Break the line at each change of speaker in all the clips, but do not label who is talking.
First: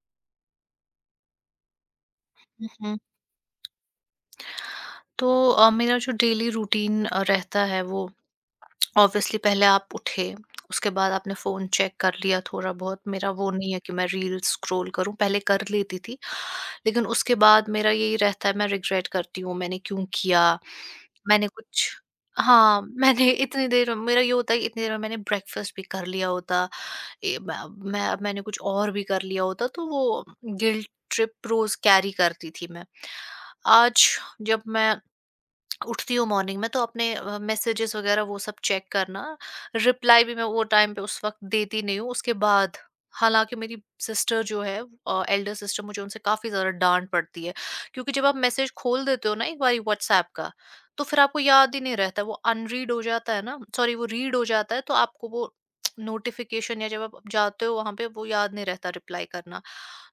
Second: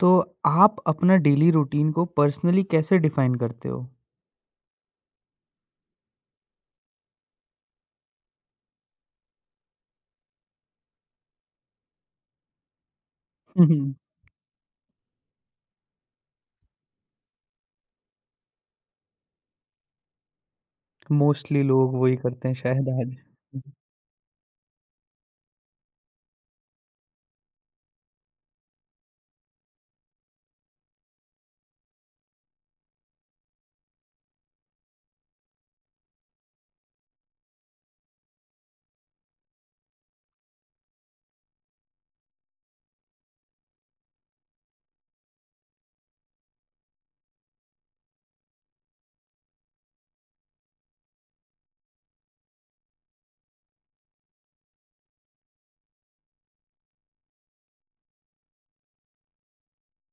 तो आप अपना डेली रूटीन को पर्सनली
हम्म।
कैसे डिफाइन करते हो?
तो मेरा जो डेली रूटीन रहता है वो ऑब्वियसली पहले आप उठे। उसके बाद आपने फोन चेक कर लिया, थोड़ा बहुत। मेरा वो नहीं है कि
हम्म,
मैं रील्स स्क्रॉल करूं, पहले कर लेती थी। लेकिन उसके बाद मेरा यही रहता है, मैं रिग्रेट करती हूँ मैंने क्यों किया। मैंने
मोस्टली
कुछ
लोग वही करते हैं
हाँ,
शायद आज।
मैंने
हम्म,
इतनी देर, मेरा ये होता है कि इतनी देर में मैंने ब्रेकफास्ट भी कर लिया होता। ए, मैं मैंने कुछ और भी कर लिया होता तो वो गिल्ट ट्रिप रोज कैरी करती थी मैं। आज, जब मैं उठती हूँ मॉर्निंग में, तो अपने मैसेजेस वगैरह वो सब चेक करना। रिप्लाई भी मैं वो टाइम पे उस वक्त देती नहीं हूँ उसके बाद। हालांकि मेरी सिस्टर जो है, एल्डर सिस्टर, मुझे उनसे काफ़ी ज़्यादा डांट पड़ती है। क्योंकि जब आप मैसेज खोल देते हो ना एक बारी व्हाट्सएप का, तो फिर आपको याद ही नहीं रहता, वो अनरीड हो जाता है ना, सॉरी वो रीड हो जाता है, तो आपको वो नोटिफिकेशन या जब आप जाते हो वहां पे वो याद नहीं रहता रिप्लाई करना।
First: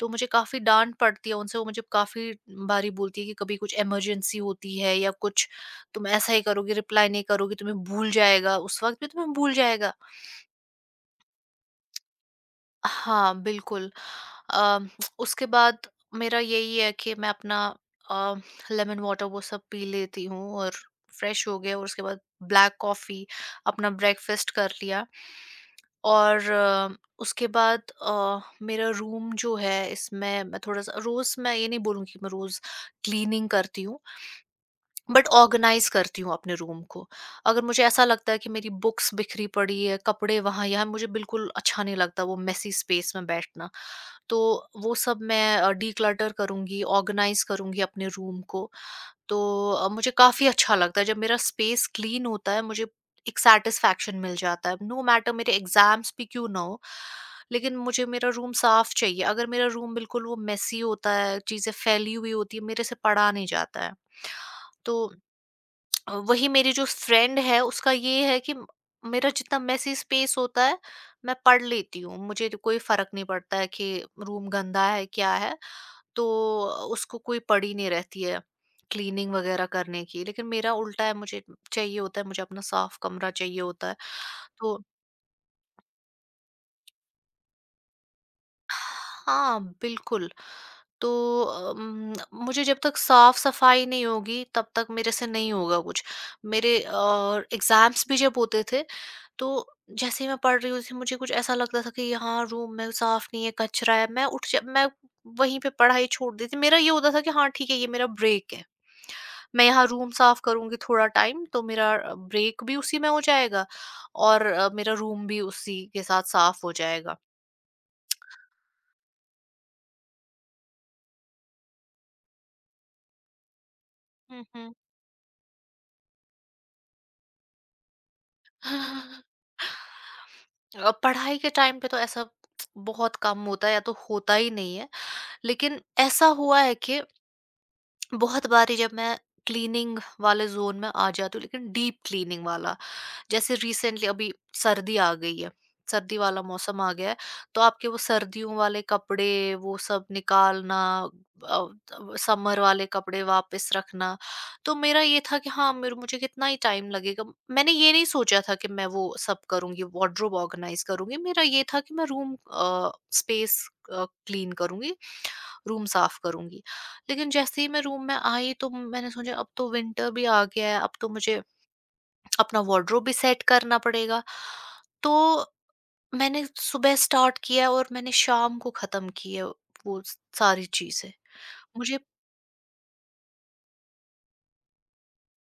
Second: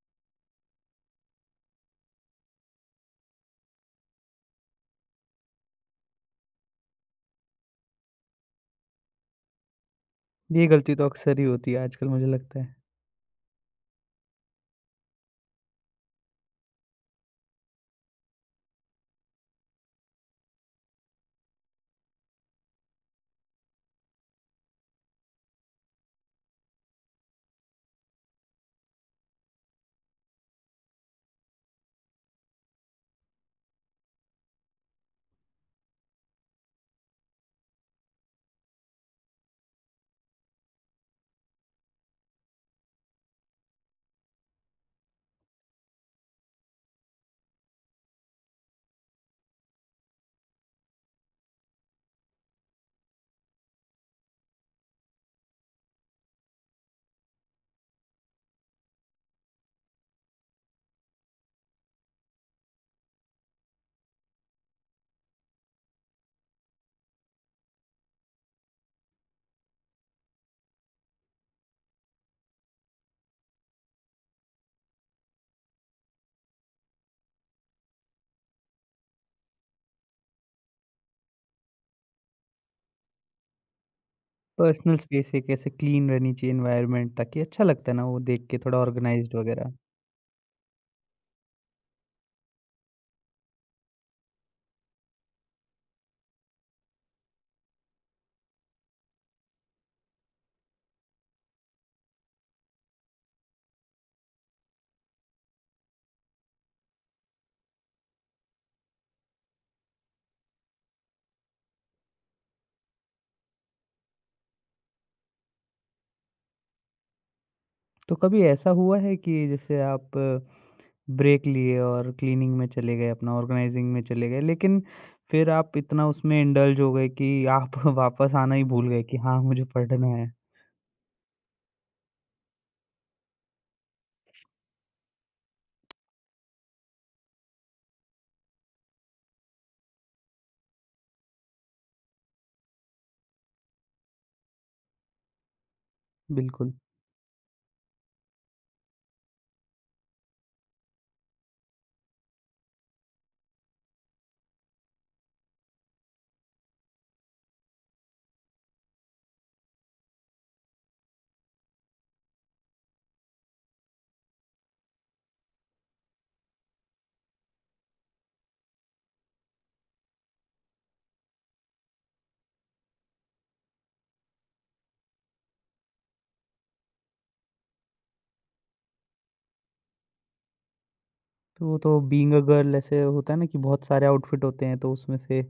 तो मुझे काफ़ी डाँट पड़ती है उनसे, वो मुझे काफ़ी बारी बोलती है कि कभी कुछ इमरजेंसी होती है या कुछ, तुम ऐसा ही करोगी, रिप्लाई नहीं करोगी, तुम्हें भूल जाएगा, उस वक़्त भी तुम्हें भूल जाएगा।
ये गलती तो अक्सर ही होती है आजकल मुझे लगता है।
हाँ, बिल्कुल। अ, उसके बाद मेरा यही है कि मैं अपना अ, लेमन वाटर वो सब पी लेती हूँ, और फ्रेश हो गया, और उसके बाद ब्लैक कॉफ़ी, अपना ब्रेकफ़ास्ट कर लिया। और उसके बाद मेरा रूम जो है, इसमें मैं थोड़ा-सा रोज़, मैं ये नहीं बोलूँगी कि मैं रोज़ क्लीनिंग करती हूँ। बट ऑर्गेनाइज करती हूँ अपने रूम को। अगर मुझे ऐसा लगता है कि मेरी बुक्स बिखरी पड़ी है, कपड़े वहाँ-यहाँ, मुझे बिल्कुल अच्छा नहीं लगता वो मेसी स्पेस में बैठना। तो वो सब मैं डिक्लटर करूँगी, ऑर्गेनाइज करूँगी अपने रूम को। तो मुझे काफ़ी अच्छा लगता है जब मेरा स्पेस क्लीन होता है, मुझे एक सैटिस्फैक्शन मिल जाता है। नो मैटर मेरे एग्ज़ाम्स भी क्यों ना हो, लेकिन मुझे मेरा रूम साफ चाहिए। अगर मेरा रूम बिल्कुल वो मेसी होता है, चीज़ें फैली हुई होती है, मेरे से पढ़ा नहीं जाता है। तो वही मेरी जो फ्रेंड है उसका ये है कि मेरा जितना मेसी स्पेस होता है, मैं पढ़ लेती हूँ, मुझे तो कोई फर्क नहीं पड़ता है कि रूम गंदा है क्या है, तो उसको कोई पड़ी नहीं रहती है क्लीनिंग वगैरह करने की। लेकिन मेरा उल्टा है, मुझे चाहिए होता है, मुझे अपना साफ कमरा चाहिए होता है। तो
पर्सनल स्पेस एक ऐसे क्लीन रहनी चाहिए एनवायरनमेंट ताकि अच्छा लगता है ना वो देख के थोड़ा ऑर्गनाइज्ड
हाँ,
वगैरह।
बिल्कुल। तो अम, मुझे जब तक साफ-सफाई नहीं होगी तब तक मेरे से नहीं होगा कुछ। मेरे एग्ज़ाम्स भी जब होते थे, तो जैसे ही मैं पढ़ रही होती थी, मुझे कुछ ऐसा लगता था कि यहाँ रूम में साफ नहीं है, कचरा है। मैं उठ ज मैं वहीं पे पढ़ाई छोड़ देती थी। मेरा ये होता था कि हाँ ठीक है, ये मेरा ब्रेक है। मैं यहाँ रूम साफ करूँगी थोड़ा टाइम, तो मेरा ब्रेक भी उसी में हो जाएगा, और मेरा रूम भी उसी के साथ साफ हो जाएगा।
तो कभी ऐसा हुआ है कि जैसे आप ब्रेक लिए और क्लीनिंग में चले गए अपना ऑर्गनाइजिंग में चले गए
हुँ, हुँ।
लेकिन फिर आप इतना उसमें इंडल्ज हो गए कि आप वापस आना ही
अ,
भूल गए कि हाँ, मुझे पढ़ना है?
पढ़ाई के टाइम पे तो ऐसा बहुत कम होता है या तो होता ही नहीं है। लेकिन ऐसा हुआ है कि बहुत बारी जब मैं क्लीनिंग वाले जोन में आ जाती हूँ, लेकिन डीप क्लीनिंग वाला, जैसे रिसेंटली अभी सर्दी आ गई है, सर्दी वाला
बिल्कुल।
मौसम आ गया है। तो आपके वो सर्दियों वाले कपड़े, वो सब निकालना, समर वाले कपड़े वापस रखना। तो मेरा ये था कि हाँ, मेरे मुझे कितना ही टाइम लगेगा, मैंने ये नहीं सोचा था कि मैं वो सब करूंगी वार्डरोब ऑर्गेनाइज करूंगी। मेरा ये था कि मैं रूम स्पेस क्लीन करूंगी, रूम साफ करूंगी। लेकिन जैसे ही मैं रूम में आई तो मैंने सोचा अब तो विंटर भी आ गया है, अब तो मुझे अपना वार्डरोब भी सेट करना पड़ेगा। तो मैंने सुबह स्टार्ट किया और मैंने शाम को खत्म किया वो सारी चीजें।
तो वो तो
मुझे
बीइंग अ गर्ल ऐसे होता है ना कि बहुत सारे आउटफिट होते हैं, तो उसमें से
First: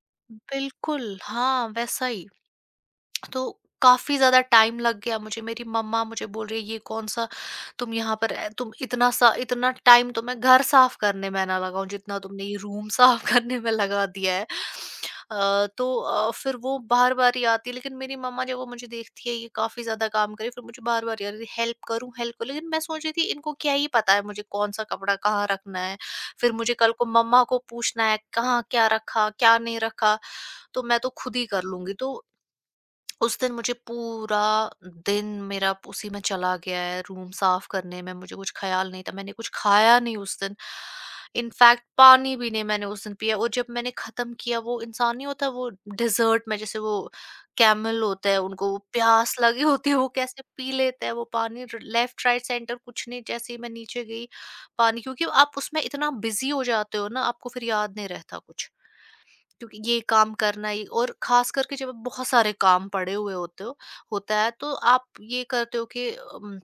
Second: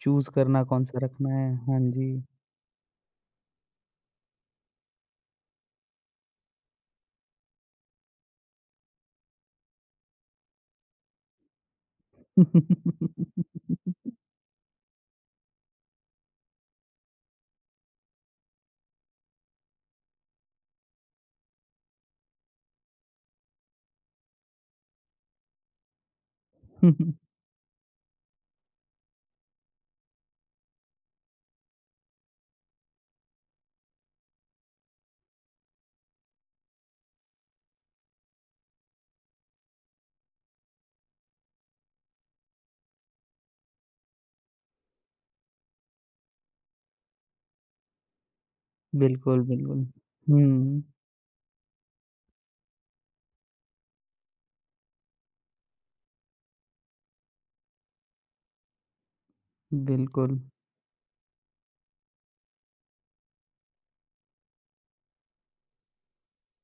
चूज़ करना कौन-सा
बिल्कुल,
रखना है।
हाँ,
हाँ
वैसा
जी।
ही। तो काफ़ी ज़्यादा टाइम लग गया मुझे। मेरी मम्मा मुझे बोल रही है ये कौन सा, तुम यहाँ पर तुम इतना सा इतना, टाइम तो मैं घर साफ करने में ना लगाऊं जितना तुमने ये रूम साफ करने में लगा दिया है। तो फिर वो बार बार ही आती है, लेकिन मेरी मम्मा जब वो मुझे देखती है ये काफ़ी ज़्यादा काम करे, फिर मुझे बार बार, यार हेल्प करूँ हेल्प करूँ। लेकिन मैं सोच रही थी, इनको क्या ही पता है मुझे कौन सा कपड़ा कहाँ रखना है, फिर मुझे कल को मम्मा को पूछना है कहाँ क्या रखा क्या नहीं रखा, तो मैं तो खुद ही कर लूंगी। तो उस दिन मुझे पूरा दिन मेरा उसी में चला गया है रूम साफ करने में। मुझे कुछ ख्याल नहीं था, मैंने कुछ खाया नहीं उस दिन, इनफैक्ट पानी भी नहीं मैंने उस दिन पिया। और जब मैंने खत्म किया, वो इंसान नहीं होता, वो डेजर्ट में जैसे वो कैमल होता है, उनको वो प्यास
बिल्कुल,
लगी
बिल्कुल।
होती है, वो कैसे पी
हुँ,
लेते हैं वो पानी लेफ्ट राइट सेंटर कुछ नहीं, जैसे ही मैं नीचे गई पानी। क्योंकि आप उसमें इतना बिजी हो जाते हो ना, आपको फिर याद नहीं रहता कुछ, क्योंकि ये काम
बिल्कुल।
करना ही, और खास करके जब आप बहुत सारे काम पड़े हुए होते हो होता है, तो आप ये करते हो कि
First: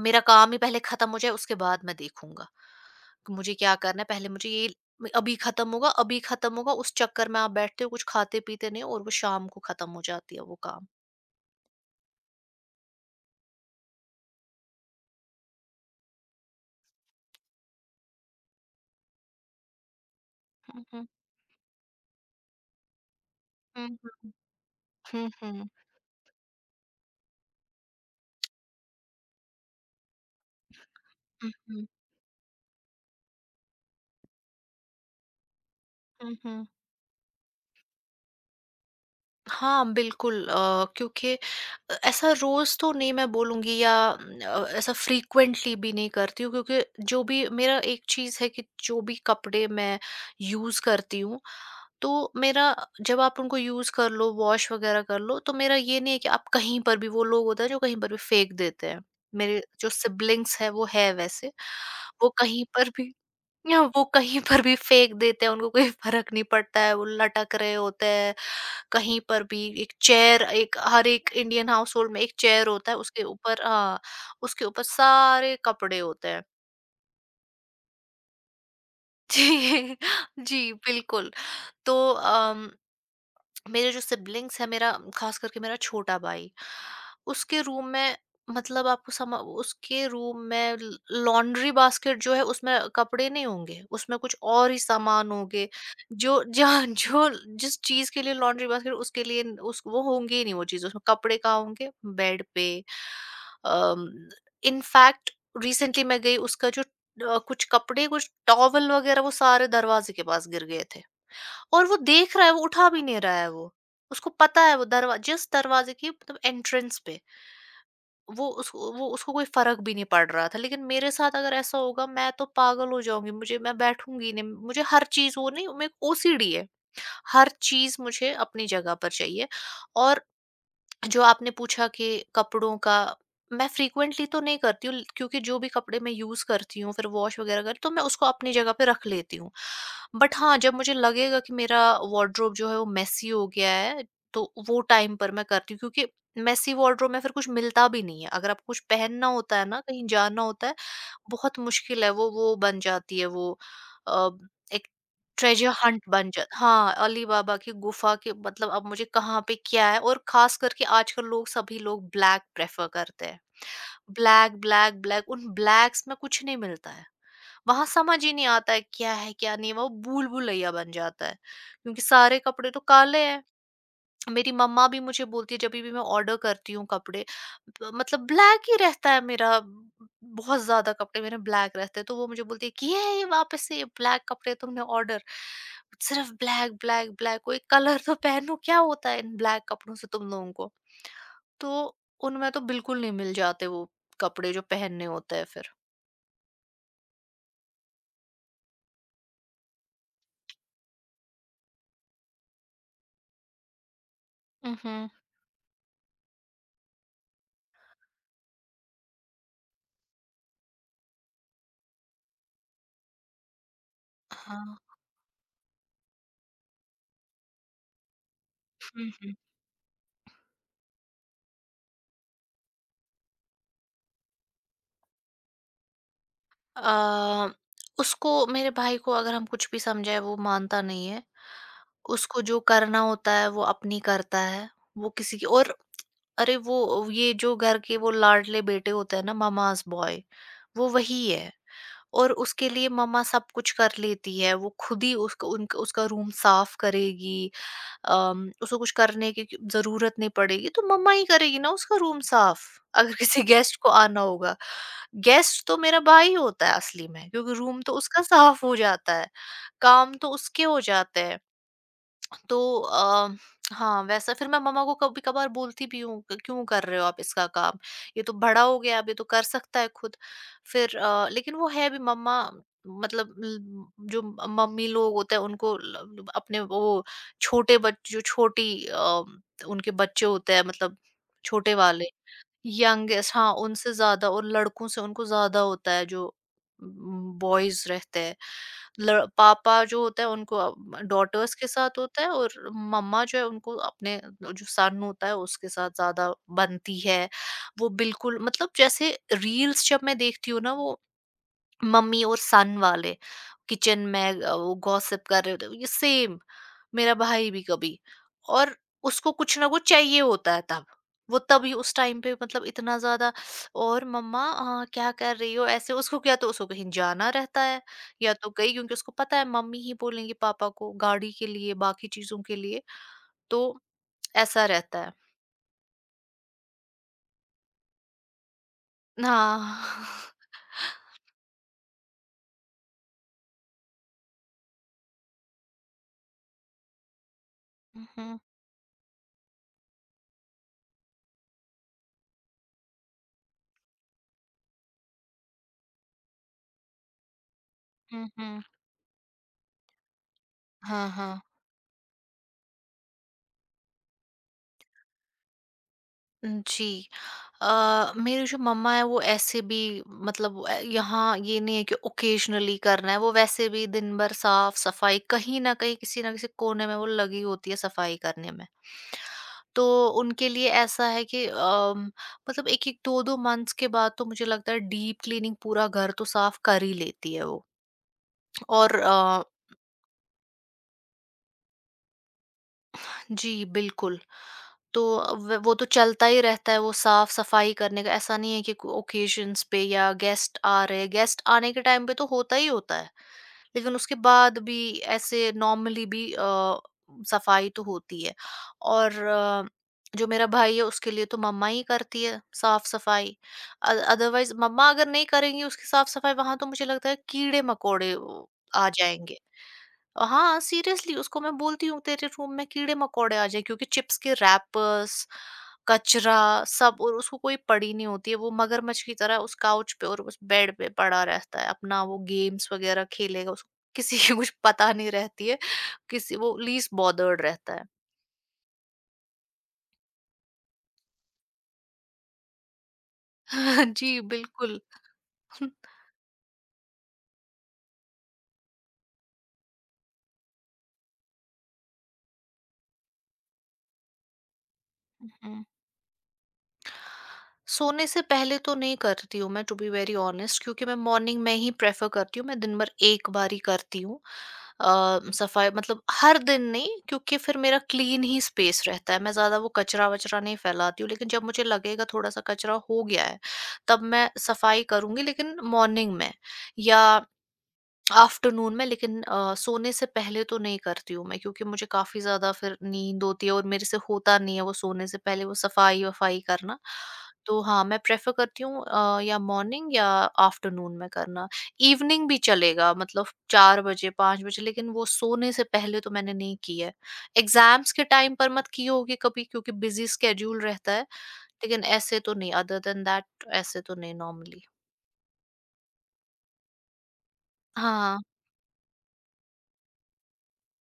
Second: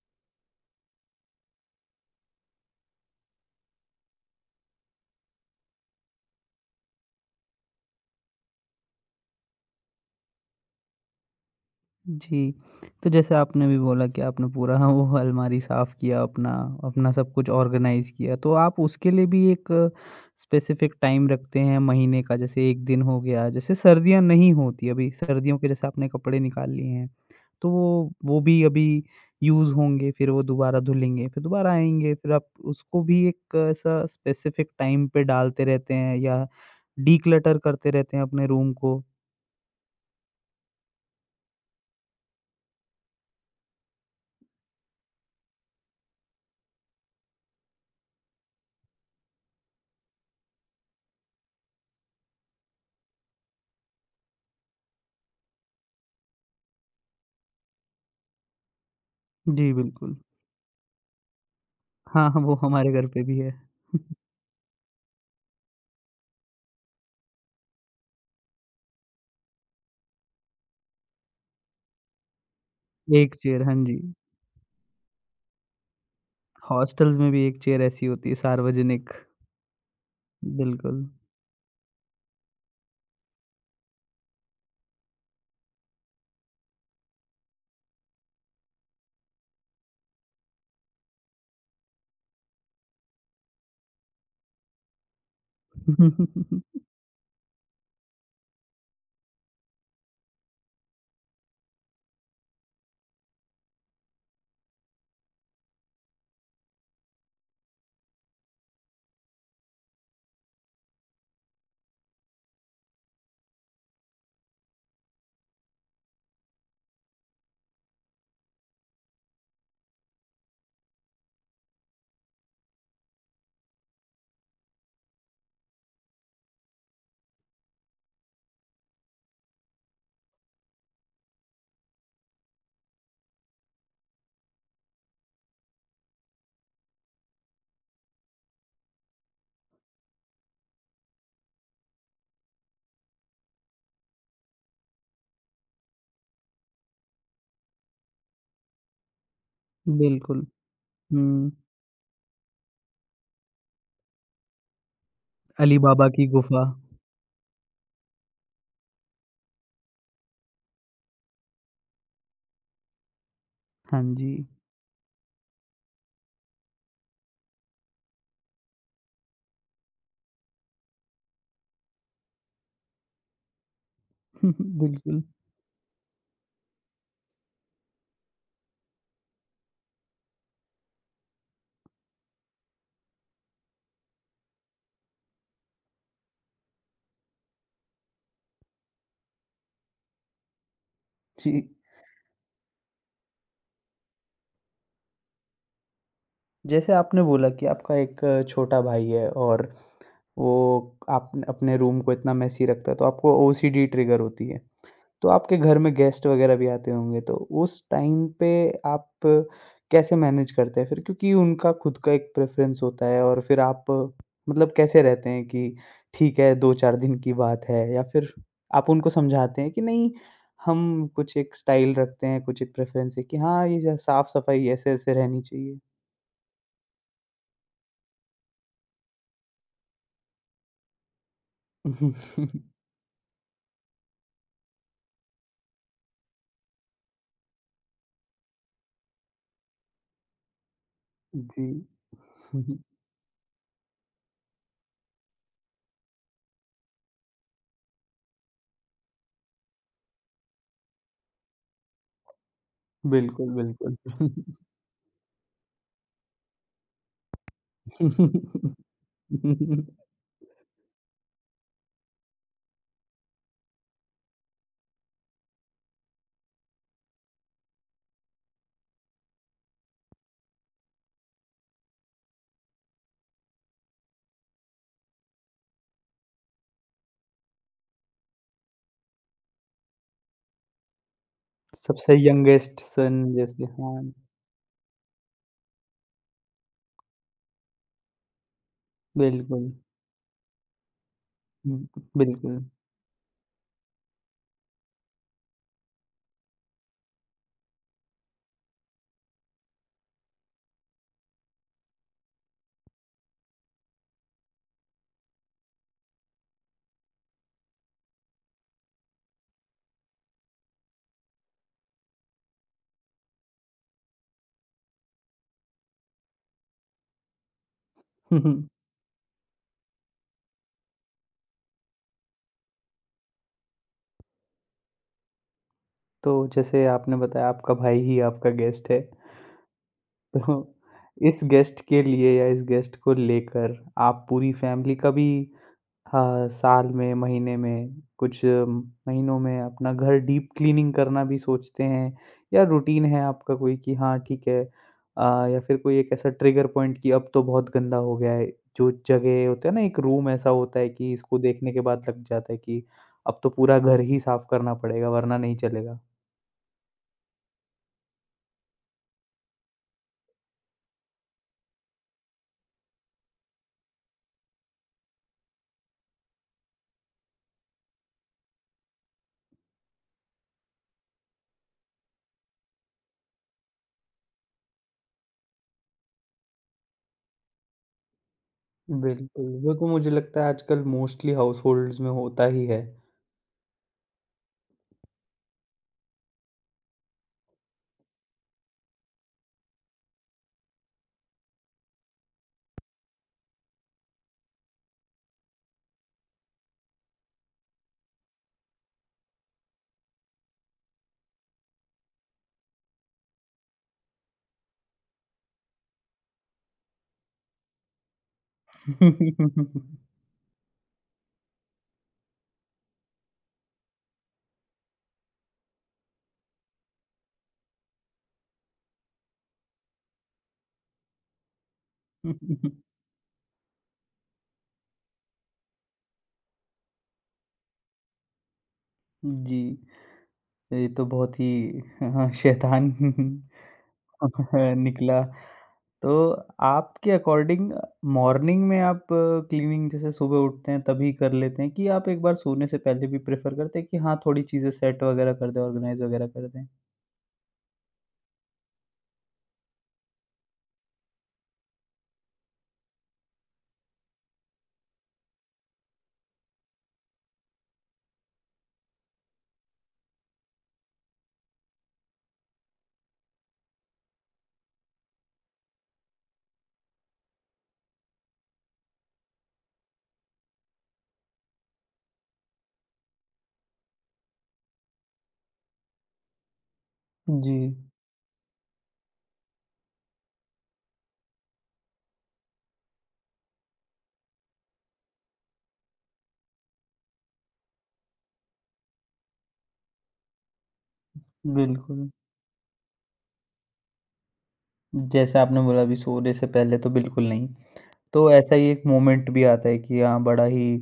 मेरा काम ही पहले खत्म हो जाए, उसके बाद मैं देखूंगा कि मुझे क्या करना है। पहले मुझे ये अभी खत्म होगा, अभी खत्म होगा, उस चक्कर में आप बैठते हो, कुछ खाते पीते नहीं, और वो शाम को खत्म हो जाती है वो काम।
जी, तो जैसे आपने भी बोला कि आपने पूरा वो अलमारी साफ़ किया अपना, अपना सब कुछ ऑर्गनाइज़ किया, तो आप उसके लिए भी एक स्पेसिफ़िक
हम्म
टाइम रखते हैं महीने का, जैसे 1 दिन हो गया, जैसे
हम्म।
सर्दियाँ नहीं होती अभी,
हम्म।
सर्दियों के जैसे आपने कपड़े निकाल लिए हैं। तो वो भी अभी यूज़ होंगे, फिर वो दोबारा धुलेंगे, फिर
हम्म।
दोबारा आएँगे, फिर आप उसको भी एक ऐसा स्पेसिफ़िक टाइम पे डालते रहते हैं
हम्म।
या
हम्म।
डिक्लटर करते रहते हैं अपने रूम को।
हाँ, बिल्कुल। क्योंकि ऐसा रोज़ तो नहीं मैं बोलूँगी, या ऐसा फ्रीक्वेंटली भी नहीं करती हूँ। क्योंकि जो भी, मेरा एक चीज़ है, कि जो भी कपड़े मैं यूज़ करती हूँ, तो मेरा, जब आप उनको यूज़ कर लो, वॉश वगैरह कर लो, तो मेरा ये नहीं है कि आप कहीं पर भी, वो लोग होते हैं जो कहीं पर भी फेंक देते हैं। मेरे
जी,
जो
बिल्कुल।
सिबलिंग्स हैं, वो है वैसे, वो
हाँ, हाँ, वो
कहीं पर
हमारे घर
भी,
पे भी है।
या वो कहीं पर भी फेंक देते हैं, उनको कोई फ़र्क नहीं पड़ता है, वो लटक रहे होते हैं, कहीं पर भी, एक चेयर, एक, हर एक इंडियन हाउसहोल्ड में एक चेयर होता है, उसके
1
ऊपर,
चेयर, हाँ जी।
हाँ, उसके ऊपर सारे कपड़े होते हैं।
हॉस्टल्स में भी 1 चेयर ऐसी होती है सार्वजनिक।
जी, जी,
बिल्कुल।
बिल्कुल। तो अम मेरे जो सिबलिंग्स है, मेरा खास करके मेरा छोटा भाई, उसके रूम में, मतलब आपको सम, उसके रूम में लॉन्ड्री बास्केट जो है, उसमें कपड़े नहीं होंगे, उसमें कुछ और ही सामान होंगे। जो जहाँ जो, जिस चीज के लिए लॉन्ड्री बास्केट, उसके लिए न- उस वो होंगे ही नहीं वो चीज। उसमें कपड़े कहाँ होंगे? बेड पे। इनफैक्ट रिसेंटली मैं गई, उसका जो कुछ कपड़े कुछ टॉवल वगैरह वो सारे दरवाजे के पास गिर गए थे, और वो देख रहा है, वो उठा भी नहीं रहा है वो। उसको पता है वो दरवा जिस दरवाजे की, मतलब एंट्रेंस पे, वो उस वो उसको कोई फ़र्क भी नहीं पड़ रहा था। लेकिन मेरे साथ अगर ऐसा होगा मैं तो पागल हो जाऊँगी, मुझे, मैं बैठूँगी नहीं। मुझे हर चीज़, वो नहीं, मेरे को ओसीडी है। हर चीज़ मुझे अपनी जगह पर चाहिए। और जो आपने पूछा कि कपड़ों का, मैं फ्रीक्वेंटली तो नहीं करती हूँ, क्योंकि जो भी कपड़े मैं यूज करती हूँ फिर वॉश वगैरह कर, तो मैं उसको अपनी जगह पे रख लेती हूँ। बट हाँ, जब मुझे लगेगा कि मेरा वार्ड्रोब जो है वो मेसी हो गया है, तो वो टाइम पर मैं करती हूँ। क्योंकि मेसी वार्ड्रोब में फिर कुछ मिलता भी नहीं है, अगर आपको कुछ पहनना होता है ना, कहीं जाना
बिल्कुल।
होता है।
हुँ,
बहुत मुश्किल है, वो बन जाती है वो अ, एक ट्रेजर
अली
हंट
बाबा की
बन जाता।
गुफ़ा।
हाँ, अली बाबा की गुफा के, मतलब अब मुझे कहाँ पे क्या है। और खास करके आजकल लोग, सभी लोग ब्लैक प्रेफर करते हैं,
हाँ जी।
ब्लैक ब्लैक ब्लैक, उन ब्लैक्स में कुछ नहीं मिलता है। वहां समझ ही नहीं आता है क्या नहीं है, वो भूल भुलैया बन जाता है, क्योंकि सारे कपड़े तो काले हैं। मेरी मम्मा भी
बिल्कुल।
मुझे बोलती है जब भी मैं ऑर्डर करती हूँ कपड़े, मतलब ब्लैक ही रहता है मेरा, बहुत ज्यादा कपड़े मेरे ब्लैक रहते हैं, तो वो मुझे बोलती है कि ये वापस से ये ब्लैक कपड़े तुमने ऑर्डर, सिर्फ ब्लैक ब्लैक ब्लैक, कोई कलर तो पहनो, क्या होता है इन ब्लैक कपड़ों से तुम लोगों को।
जी।
तो उनमें तो बिल्कुल नहीं मिल जाते वो कपड़े जो पहनने होते हैं फिर।
जैसे आपने बोला कि आपका एक छोटा भाई है और वो आप अपने रूम को इतना मेसी रखता है, तो आपको ओसीडी ट्रिगर होती है।
हम्म।
तो आपके घर में गेस्ट वगैरह भी आते होंगे, तो उस टाइम पे आप कैसे मैनेज करते हैं फिर? क्योंकि उनका खुद का एक प्रेफ़रेंस होता है और फिर आप मतलब
हाँ।
कैसे रहते हैं कि ठीक है 2-4 दिन की बात है या फिर आप उनको
हम्म।
समझाते हैं कि नहीं, हम कुछ एक स्टाइल रखते हैं, कुछ एक प्रेफ़रेंस है कि हाँ, ये साफ-सफाई ऐसे-ऐसे रहनी चाहिए?
आ, उसको, मेरे भाई को, अगर हम कुछ भी समझाए वो मानता नहीं है। उसको जो करना होता है वो अपनी करता है। वो किसी की, और अरे वो ये जो घर के वो लाडले बेटे होते हैं ना, ममास बॉय, वो वही है।
जी।
और उसके लिए मम्मा सब कुछ कर लेती है। वो खुद ही उसका रूम साफ करेगी। उसको कुछ करने की जरूरत नहीं पड़ेगी तो मम्मा ही करेगी ना उसका रूम साफ। अगर किसी
बिल्कुल,
गेस्ट को
बिल्कुल।
आना होगा, गेस्ट तो मेरा भाई होता है असली में, क्योंकि रूम तो उसका साफ हो जाता है, काम तो उसके हो जाते हैं। तो अ, हाँ, वैसा फिर मैं मम्मा को कभी-कभार बोलती भी हूँ, क "क्यों कर रहे हो आप इसका काम? ये तो बड़ा हो गया, अब ये तो कर सकता है खुद।" फिर लेकिन वो है भी मम्मा। मतलब ल जो मम्मी लोग होते हैं उनको ल अपने वो छोटे बच जो छोटी अ, उनके बच्चे होते हैं, मतलब छोटे वाले।
सबसे यंगेस्ट सन
यंगेस्ट, हाँ,
जैसे
उनसे
हाँ,
ज़्यादा और लड़कों से उनको ज़्यादा होता है जो बॉयज़ रहते हैं। लड़
बिल्कुल।
पापा जो होता है उनको डॉटर्स के
हुँ,
साथ होता है और
बिल्कुल।
मम्मा जो है उनको अपने जो सन होता है उसके साथ ज़्यादा बनती है। वो बिल्कुल, मतलब जैसे रील्स जब मैं देखती हूँ ना, वो मम्मी और सन वाले किचन में वो गॉसिप कर रहे होते हैं। ये सेम मेरा भाई भी कभी, और उसको कुछ ना कुछ चाहिए होता है तब वो तभी उस टाइम पे, मतलब इतना ज्यादा। और मम्मा, क्या कर रही हो ऐसे, उसको क्या, तो उसको कहीं जाना रहता है या तो कहीं, क्योंकि उसको पता है मम्मी ही बोलेंगी पापा को गाड़ी के लिए, बाकी चीजों के लिए। तो ऐसा रहता है।
तो जैसे आपने बताया आपका भाई ही आपका गेस्ट है,
हाँ।
तो इस गेस्ट के लिए या इस गेस्ट को लेकर आप पूरी फैमिली का भी हाँ, साल में, महीने में,
हम्म।
कुछ महीनों में अपना घर डीप क्लीनिंग करना भी सोचते हैं या रूटीन है आपका कोई कि हाँ, ठीक है या फिर कोई एक ऐसा ट्रिगर पॉइंट कि अब तो बहुत गंदा हो
हम्म।
गया है,
हम्म।
जो जगह होता है ना एक रूम ऐसा होता है
हाँ,
कि इसको
हाँ।
देखने के बाद लग जाता है कि अब तो पूरा घर ही साफ करना पड़ेगा वरना नहीं चलेगा?
जी। मेरे जो मम्मा है वो ऐसे भी, मतलब वो, यहाँ ये नहीं है कि ओकेजनली करना है। वो वैसे भी दिन भर साफ सफाई कहीं ना कहीं किसी ना किसी कोने में वो लगी होती है सफाई करने में। तो उनके लिए ऐसा है कि मतलब एक एक दो दो मंथ्स के बाद तो मुझे लगता है डीप क्लीनिंग पूरा घर तो साफ कर ही लेती है वो। और अ,
बिल्कुल, वो तो मुझे लगता है आजकल मोस्टली हाउसहोल्ड्स में होता ही है।
जी बिल्कुल। तो व वो तो चलता ही रहता है वो साफ-सफाई करने का, ऐसा नहीं है कि ओकेशंस पे या गेस्ट आ रहे हैं। गेस्ट आने के टाइम पे तो होता ही होता है, लेकिन उसके बाद भी ऐसे नॉर्मली भी सफाई तो होती है। और अ, जो मेरा भाई है उसके लिए तो मम्मा ही करती है साफ-सफाई। अदरवाइज़ मम्मा अगर नहीं करेंगी उसकी साफ-सफाई वहाँ, तो मुझे लगता है कीड़े-मकोड़े आ जाएँगे। हाँ, सीरियसली उसको मैं बोलती हूँ तेरे रूम में कीड़े-मकोड़े आ जाएँ, क्योंकि चिप्स के रैपर्स, कचरा सब, और उसको कोई पड़ी नहीं होती है। वो मगरमच्छ की तरह उस काउच पे और उस बेड पे पड़ा रहता है। अपना वो गेम्स वगैरह खेलेगा, उसको किसी की कुछ पता नहीं रहती है। किसी वो लीस्ट बॉदर्ड रहता है।
जी। ये तो बहुत ही हाँ, शैतान
जी, बिल्कुल।
निकला। तो आपके अकॉर्डिंग मॉर्निंग में आप क्लीनिंग जैसे सुबह उठते हैं तभी कर लेते हैं कि आप एक बार सोने से पहले भी प्रेफ़र करते हैं कि हाँ, थोड़ी चीज़ें सेट वगैरह कर दें,
हुँ।
ऑर्गनाइज़ वगैरह कर दें?
सोने से पहले तो नहीं करती हूँ मैं, टू बी वेरी ऑनेस्ट, क्योंकि मैं मॉर्निंग में ही प्रेफर करती हूँ। मैं दिन भर एक बार ही करती हूँ अ, सफाई, मतलब हर दिन नहीं, क्योंकि फिर मेरा क्लीन ही स्पेस रहता है। मैं ज़्यादा वो कचरा वचरा नहीं फैलाती हूँ, लेकिन जब मुझे लगेगा थोड़ा सा कचरा हो गया है तब मैं सफाई करूंगी, लेकिन मॉर्निंग में या आफ्टरनून में। लेकिन सोने से पहले तो नहीं करती हूँ मैं, क्योंकि मुझे काफ़ी ज़्यादा फिर नींद होती है और मेरे से होता नहीं है वो सोने से पहले वो सफाई-वफाई करना।
जी,
तो हाँ, मैं प्रेफ़र करती हूँ या मॉर्निंग या आफ्टरनून में करना। इवनिंग भी चलेगा, मतलब 4 बजे, 5 बजे, लेकिन वो सोने से पहले तो मैंने नहीं की है। एग्ज़ाम्स के टाइम पर मत की होगी कभी, क्योंकि बिज़ी स्केड्यूल रहता है, लेकिन
बिल्कुल।
ऐसे तो नहीं। अदर दैन दैट ऐसे तो नहीं नॉर्मली।
जैसे आपने बोला अभी सोने से पहले तो बिल्कुल नहीं।
हाँ।
तो ऐसा ही एक मोमेंट भी आता है कि हाँ, बड़ा ही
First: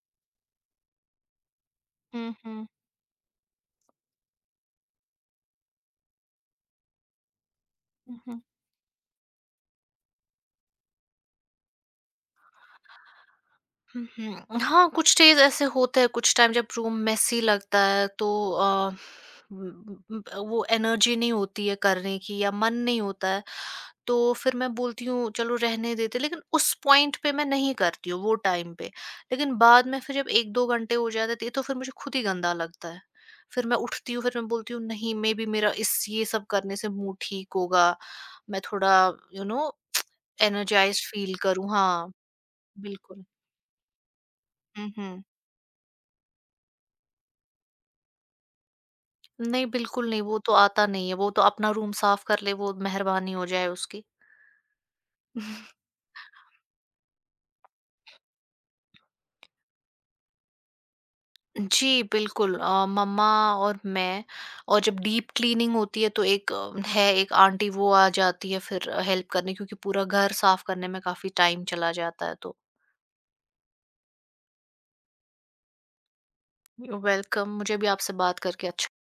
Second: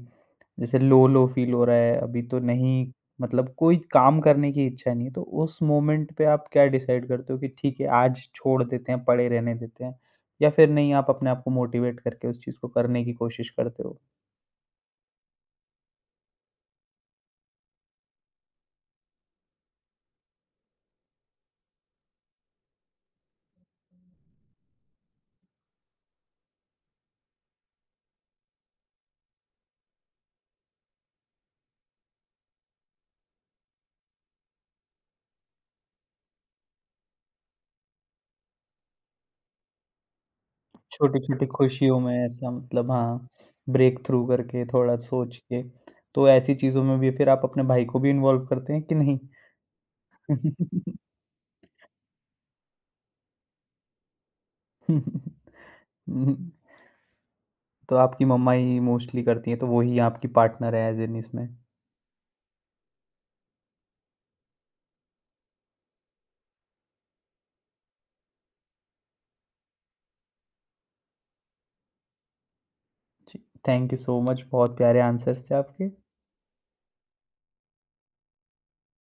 जैसे लो लो फील हो रहा है, अभी
हुँ,
तो
हुँ।
नहीं मतलब कोई काम करने की इच्छा नहीं है, तो उस मोमेंट पे आप क्या डिसाइड करते हो कि ठीक है
हुँ,
आज
हुँ।
छोड़ देते हैं, पड़े रहने देते हैं या फिर नहीं आप अपने आप को मोटिवेट करके उस चीज़ को करने की कोशिश करते हो?
हुँ, हुँ। हाँ, कुछ डेज़ ऐसे होते हैं, कुछ टाइम जब रूम मेसी लगता है तो अ, उम, उम, वो एनर्जी नहीं होती है करने की या मन नहीं होता है, तो फिर मैं बोलती हूँ चलो रहने देते हैं, लेकिन उस पॉइंट पे मैं नहीं करती हूँ वो टाइम पे। लेकिन बाद में फिर जब 1-2 घंटे हो जाते हैं तो फिर मुझे खुद ही गंदा लगता है। फिर मैं उठती हूँ, फिर मैं बोलती हूँ नहीं, मेबी मेरा इस ये सब करने से मूड ठीक होगा, मैं थोड़ा यू नो एनर्जाइज़्ड फ़ील
छोटी-छोटी
करूँ।
खुशियों
हाँ,
में ऐसा मतलब
बिल्कुल।
हाँ, ब्रेक थ्रू करके
हुँ,
थोड़ा
हुँ।
सोच के, तो ऐसी चीज़ों में भी फिर आप अपने भाई को भी इन्वॉल्व करते हैं कि नहीं?
नहीं, बिल्कुल नहीं, वो तो आता नहीं है, वो तो अपना रूम साफ कर ले, वो मेहरबानी हो जाए उसकी।
हम्म, तो आपकी मम्मा ही मोस्टली करती हैं, तो वो ही आपकी पार्टनर हैं एज़ इन इसमें।
जी, बिल्कुल। मम्मा और मैं, और जब डीप क्लीनिंग होती है तो एक अ, है एक आंटी वो आ जाती है फिर हेल्प करने, क्योंकि पूरा घर साफ करने में काफ़ी टाइम चला जाता है, तो
जी, थैंक यू सो मच बहुत प्यारे आंसर्स थे आपके।
यू आर वेलकम, मुझे भी आपसे बात करके अच्छा